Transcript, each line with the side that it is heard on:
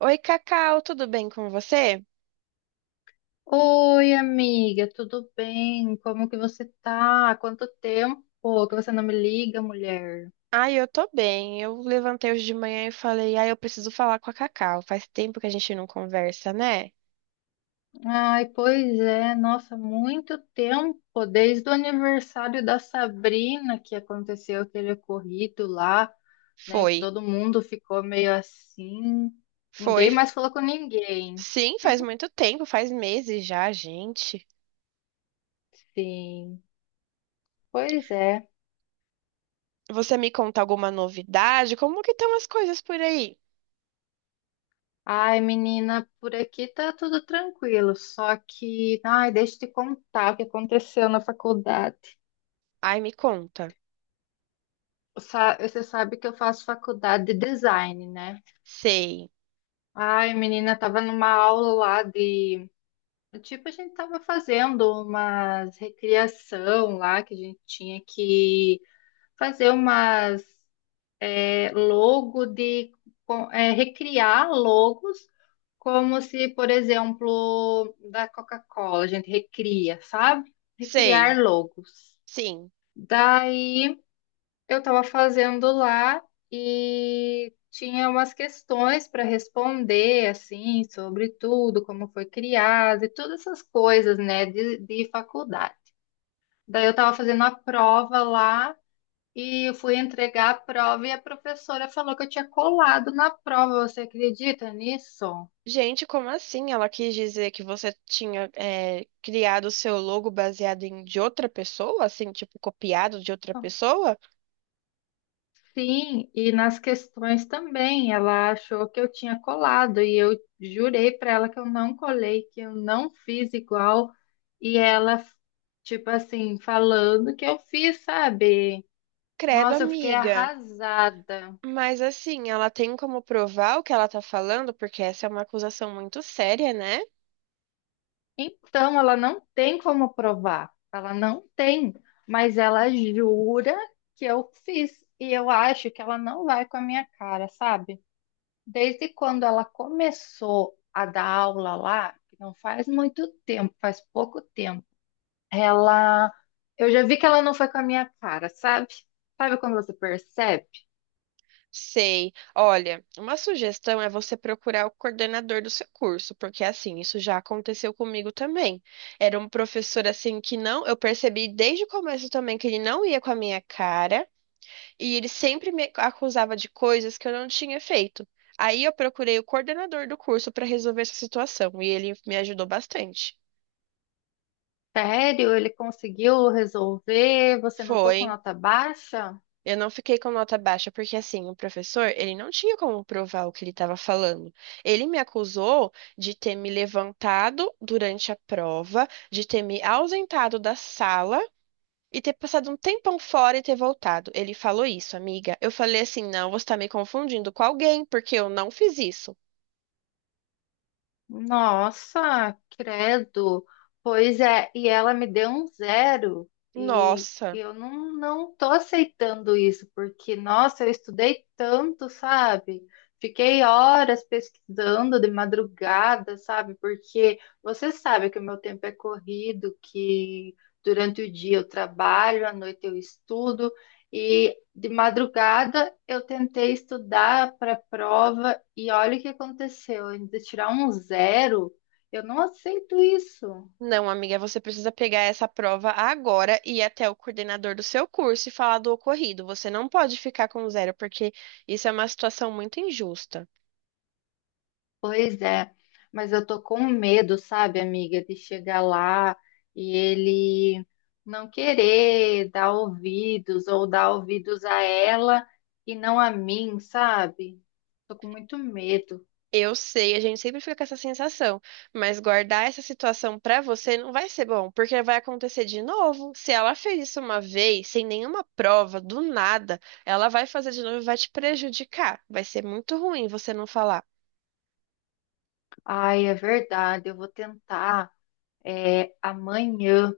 right: Oi, Cacau, tudo bem com você?
left: Oi, amiga, tudo bem? Como que você tá? Quanto tempo que você não me liga, mulher?
right: Ai, eu tô bem. Eu levantei hoje de manhã e falei, ai, eu preciso falar com a Cacau. Faz tempo que a gente não conversa, né?
left: Ai, pois é, nossa, muito tempo, desde o aniversário da Sabrina que aconteceu aquele ocorrido lá, né, que
right: Foi,
left: todo mundo ficou meio assim,
right: foi.
left: ninguém mais falou com ninguém.
right: Sim, faz muito tempo, faz meses já, gente.
left: Sim, pois é.
right: Você me conta alguma novidade? Como que estão as coisas por aí?
left: Ai, menina, por aqui tá tudo tranquilo, só que, ai, deixa eu te contar o que aconteceu na faculdade.
right: Ai, me conta.
left: Você sabe que eu faço faculdade de design, né?
right: Sei,
left: Ai, menina, tava numa aula lá de. Tipo, a gente tava fazendo umas recriação lá, que a gente tinha que fazer umas logo de. Recriar logos, como se, por exemplo, da Coca-Cola, a gente recria, sabe?
right: sei,
left: Recriar logos.
right: sim.
left: Daí. Eu estava fazendo lá e tinha umas questões para responder, assim, sobre tudo, como foi criado e todas essas coisas, né, de faculdade. Daí eu estava fazendo a prova lá e eu fui entregar a prova e a professora falou que eu tinha colado na prova. Você acredita nisso?
right: Gente, como assim? Ela quis dizer que você tinha criado o seu logo baseado em de outra pessoa, assim, tipo, copiado de outra pessoa?
left: Sim, e nas questões também, ela achou que eu tinha colado e eu jurei para ela que eu não colei, que eu não fiz igual, e ela, tipo assim, falando que eu fiz, sabe?
right: Credo,
left: Nossa, eu fiquei
right: amiga.
left: arrasada.
right: Mas assim, ela tem como provar o que ela tá falando, porque essa é uma acusação muito séria, né?
left: Então, ela não tem como provar, ela não tem, mas ela jura que eu fiz, e eu acho que ela não vai com a minha cara, sabe? Desde quando ela começou a dar aula lá, que não faz muito tempo, faz pouco tempo, ela, eu já vi que ela não foi com a minha cara, sabe? Sabe quando você percebe?
right: Sei. Olha, uma sugestão é você procurar o coordenador do seu curso, porque assim, isso já aconteceu comigo também. Era um professor assim que não, eu percebi desde o começo também que ele não ia com a minha cara, e ele sempre me acusava de coisas que eu não tinha feito. Aí eu procurei o coordenador do curso para resolver essa situação, e ele me ajudou bastante.
left: Sério, ele conseguiu resolver, você não foi
right: Foi.
left: com nota baixa?
right: Eu não fiquei com nota baixa, porque assim, o professor, ele não tinha como provar o que ele estava falando. Ele me acusou de ter me levantado durante a prova, de ter me ausentado da sala e ter passado um tempão fora e ter voltado. Ele falou isso, amiga. Eu falei assim: não, você está me confundindo com alguém, porque eu não fiz isso.
left: Nossa, credo. Pois é, e ela me deu um zero e
right: Nossa.
left: eu não, não tô aceitando isso, porque, nossa, eu estudei tanto, sabe? Fiquei horas pesquisando de madrugada, sabe? Porque você sabe que o meu tempo é corrido, que durante o dia eu trabalho, à noite eu estudo, e de madrugada eu tentei estudar para a prova e olha o que aconteceu. Ainda tirar um zero, eu não aceito isso.
right: Não, amiga, você precisa pegar essa prova agora e ir até o coordenador do seu curso e falar do ocorrido. Você não pode ficar com zero, porque isso é uma situação muito injusta.
left: Pois é, mas eu tô com medo, sabe, amiga, de chegar lá e ele não querer dar ouvidos ou dar ouvidos a ela e não a mim, sabe? Tô com muito medo.
right: Eu sei, a gente sempre fica com essa sensação, mas guardar essa situação pra você não vai ser bom, porque vai acontecer de novo. Se ela fez isso uma vez, sem nenhuma prova, do nada, ela vai fazer de novo e vai te prejudicar. Vai ser muito ruim você não falar.
left: Ai, é verdade, eu vou tentar. É, amanhã.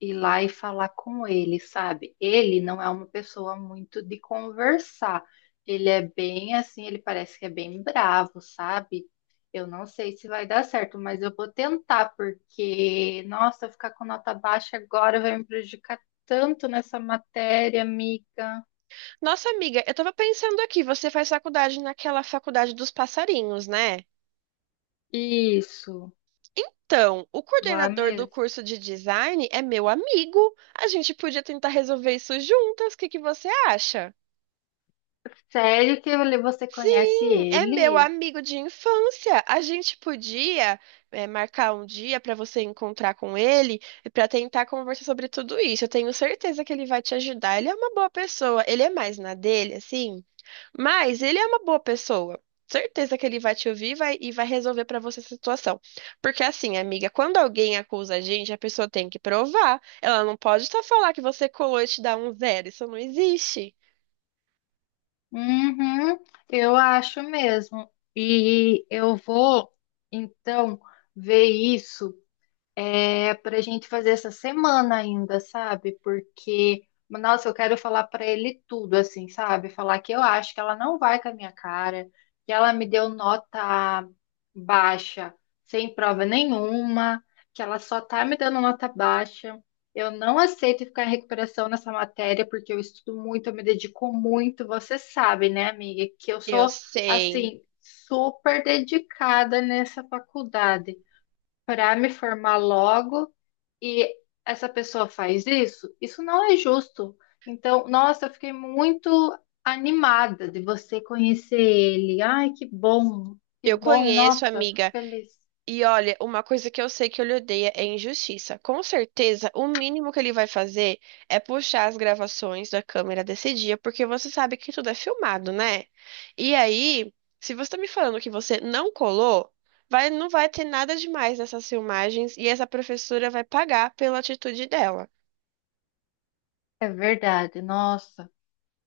left: Ir lá e falar com ele, sabe? Ele não é uma pessoa muito de conversar. Ele é bem assim, ele parece que é bem bravo, sabe? Eu não sei se vai dar certo, mas eu vou tentar, porque, nossa, eu ficar com nota baixa agora vai me prejudicar tanto nessa matéria, amiga.
right: Nossa, amiga, eu tava pensando aqui, você faz faculdade naquela faculdade dos passarinhos, né?
left: Isso,
right: Então, o
left: lá
right: coordenador do
left: mesmo.
right: curso de design é meu amigo. A gente podia tentar resolver isso juntas. O que que você acha?
left: Sério que você conhece
right: Sim, é meu
left: ele?
right: amigo de infância. A gente podia, marcar um dia para você encontrar com ele e para tentar conversar sobre tudo isso. Eu tenho certeza que ele vai te ajudar. Ele é uma boa pessoa. Ele é mais na dele, assim, mas ele é uma boa pessoa. Certeza que ele vai te ouvir e vai resolver para você essa situação. Porque assim, amiga, quando alguém acusa a gente, a pessoa tem que provar. Ela não pode só falar que você colou e te dá um zero. Isso não existe.
left: Uhum, eu acho mesmo. E eu vou, então, ver isso. É pra gente fazer essa semana ainda, sabe? Porque, nossa, eu quero falar pra ele tudo, assim, sabe? Falar que eu acho que ela não vai com a minha cara, que ela me deu nota baixa, sem prova nenhuma, que ela só tá me dando nota baixa. Eu não aceito ficar em recuperação nessa matéria, porque eu estudo muito, eu me dedico muito. Você sabe, né, amiga, que eu
right: Eu
left: sou,
right: sei.
left: assim, super dedicada nessa faculdade para me formar logo e essa pessoa faz isso? Isso não é justo. Então, nossa, eu fiquei muito animada de você conhecer ele. Ai, que
right: Eu
left: bom,
right: conheço,
left: nossa, fico
right: amiga.
left: feliz.
right: E olha, uma coisa que eu sei que ele odeia é injustiça. Com certeza, o mínimo que ele vai fazer é puxar as gravações da câmera desse dia, porque você sabe que tudo é filmado, né? E aí, se você tá me falando que você não colou, não vai ter nada demais nessas filmagens e essa professora vai pagar pela atitude dela.
left: É verdade, nossa.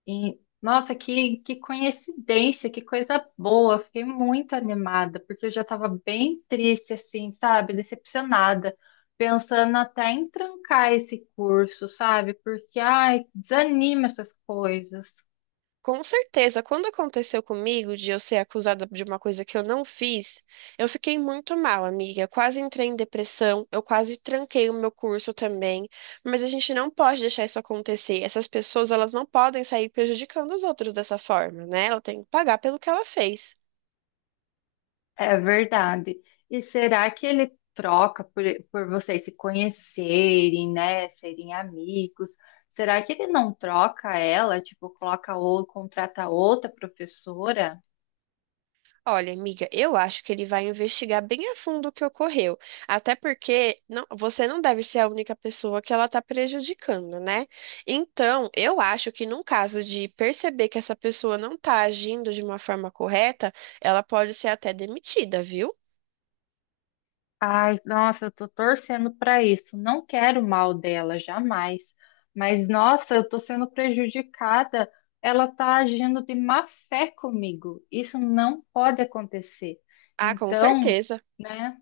left: E, nossa, que coincidência, que coisa boa. Fiquei muito animada, porque eu já estava bem triste, assim, sabe? Decepcionada, pensando até em trancar esse curso, sabe? Porque, ai, desanima essas coisas.
right: Com certeza, quando aconteceu comigo de eu ser acusada de uma coisa que eu não fiz, eu fiquei muito mal, amiga. Eu quase entrei em depressão, eu quase tranquei o meu curso também. Mas a gente não pode deixar isso acontecer. Essas pessoas, elas não podem sair prejudicando os outros dessa forma, né? Ela tem que pagar pelo que ela fez.
left: É verdade. E será que ele troca por vocês se conhecerem, né? Serem amigos? Será que ele não troca ela? Tipo, coloca ou contrata outra professora?
right: Olha, amiga, eu acho que ele vai investigar bem a fundo o que ocorreu, até porque você não deve ser a única pessoa que ela está prejudicando, né? Então, eu acho que num caso de perceber que essa pessoa não está agindo de uma forma correta, ela pode ser até demitida, viu?
left: Ai, nossa, eu tô torcendo pra isso. Não quero o mal dela, jamais. Mas, nossa, eu tô sendo prejudicada. Ela tá agindo de má fé comigo. Isso não pode acontecer.
right: Ah, com
left: Então,
right: certeza.
left: né,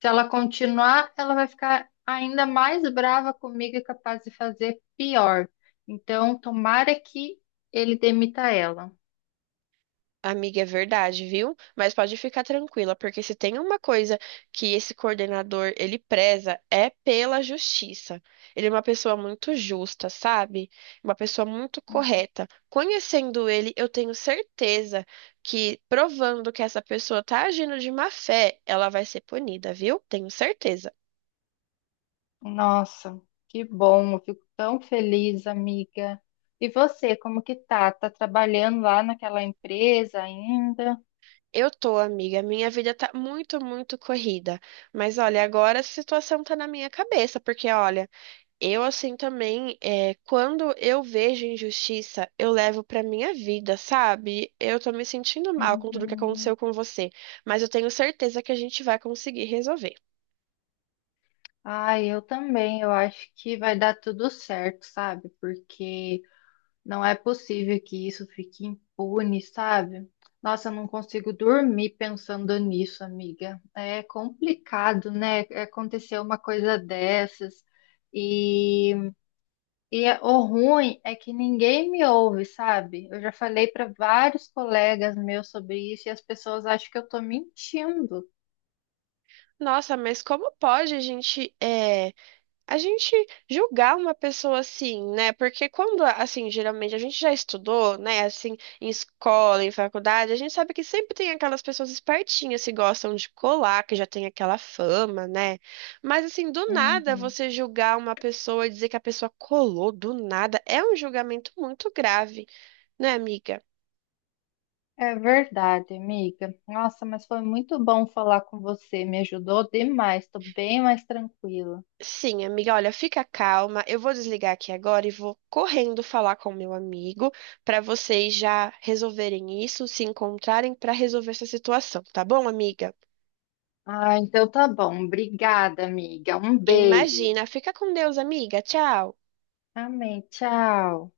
left: se ela continuar, ela vai ficar ainda mais brava comigo e capaz de fazer pior. Então, tomara que ele demita ela.
right: Amiga, é verdade, viu? Mas pode ficar tranquila, porque se tem uma coisa que esse coordenador ele preza é pela justiça. Ele é uma pessoa muito justa, sabe? Uma pessoa muito correta. Conhecendo ele, eu tenho certeza que provando que essa pessoa tá agindo de má fé, ela vai ser punida, viu? Tenho certeza.
left: Nossa, que bom, eu fico tão feliz, amiga. E você, como que tá? Tá trabalhando lá naquela empresa ainda?
right: Eu tô, amiga, minha vida tá muito, muito corrida. Mas olha, agora a situação tá na minha cabeça, porque olha, eu, assim, também, quando eu vejo injustiça, eu levo pra minha vida, sabe? Eu tô me sentindo mal com tudo que
left: Uhum.
right: aconteceu com você, mas eu tenho certeza que a gente vai conseguir resolver.
left: Ai, eu também, eu acho que vai dar tudo certo, sabe? Porque não é possível que isso fique impune, sabe? Nossa, eu não consigo dormir pensando nisso, amiga. É complicado, né? Acontecer uma coisa dessas. E o ruim é que ninguém me ouve, sabe? Eu já falei para vários colegas meus sobre isso e as pessoas acham que eu tô mentindo.
right: Nossa, mas como pode a gente julgar uma pessoa assim, né? Porque quando, assim, geralmente a gente já estudou, né? Assim, em escola, em faculdade, a gente sabe que sempre tem aquelas pessoas espertinhas que gostam de colar, que já tem aquela fama, né? Mas, assim, do nada
left: Uhum.
right: você julgar uma pessoa e dizer que a pessoa colou do nada é um julgamento muito grave, né, amiga?
left: É verdade, amiga. Nossa, mas foi muito bom falar com você. Me ajudou demais. Tô bem mais tranquila.
right: Sim, amiga, olha, fica calma. Eu vou desligar aqui agora e vou correndo falar com o meu amigo para vocês já resolverem isso, se encontrarem para resolver essa situação, tá bom, amiga?
left: Ah, então tá bom. Obrigada, amiga. Um beijo.
right: Imagina, fica com Deus, amiga. Tchau.
left: Amém. Tchau.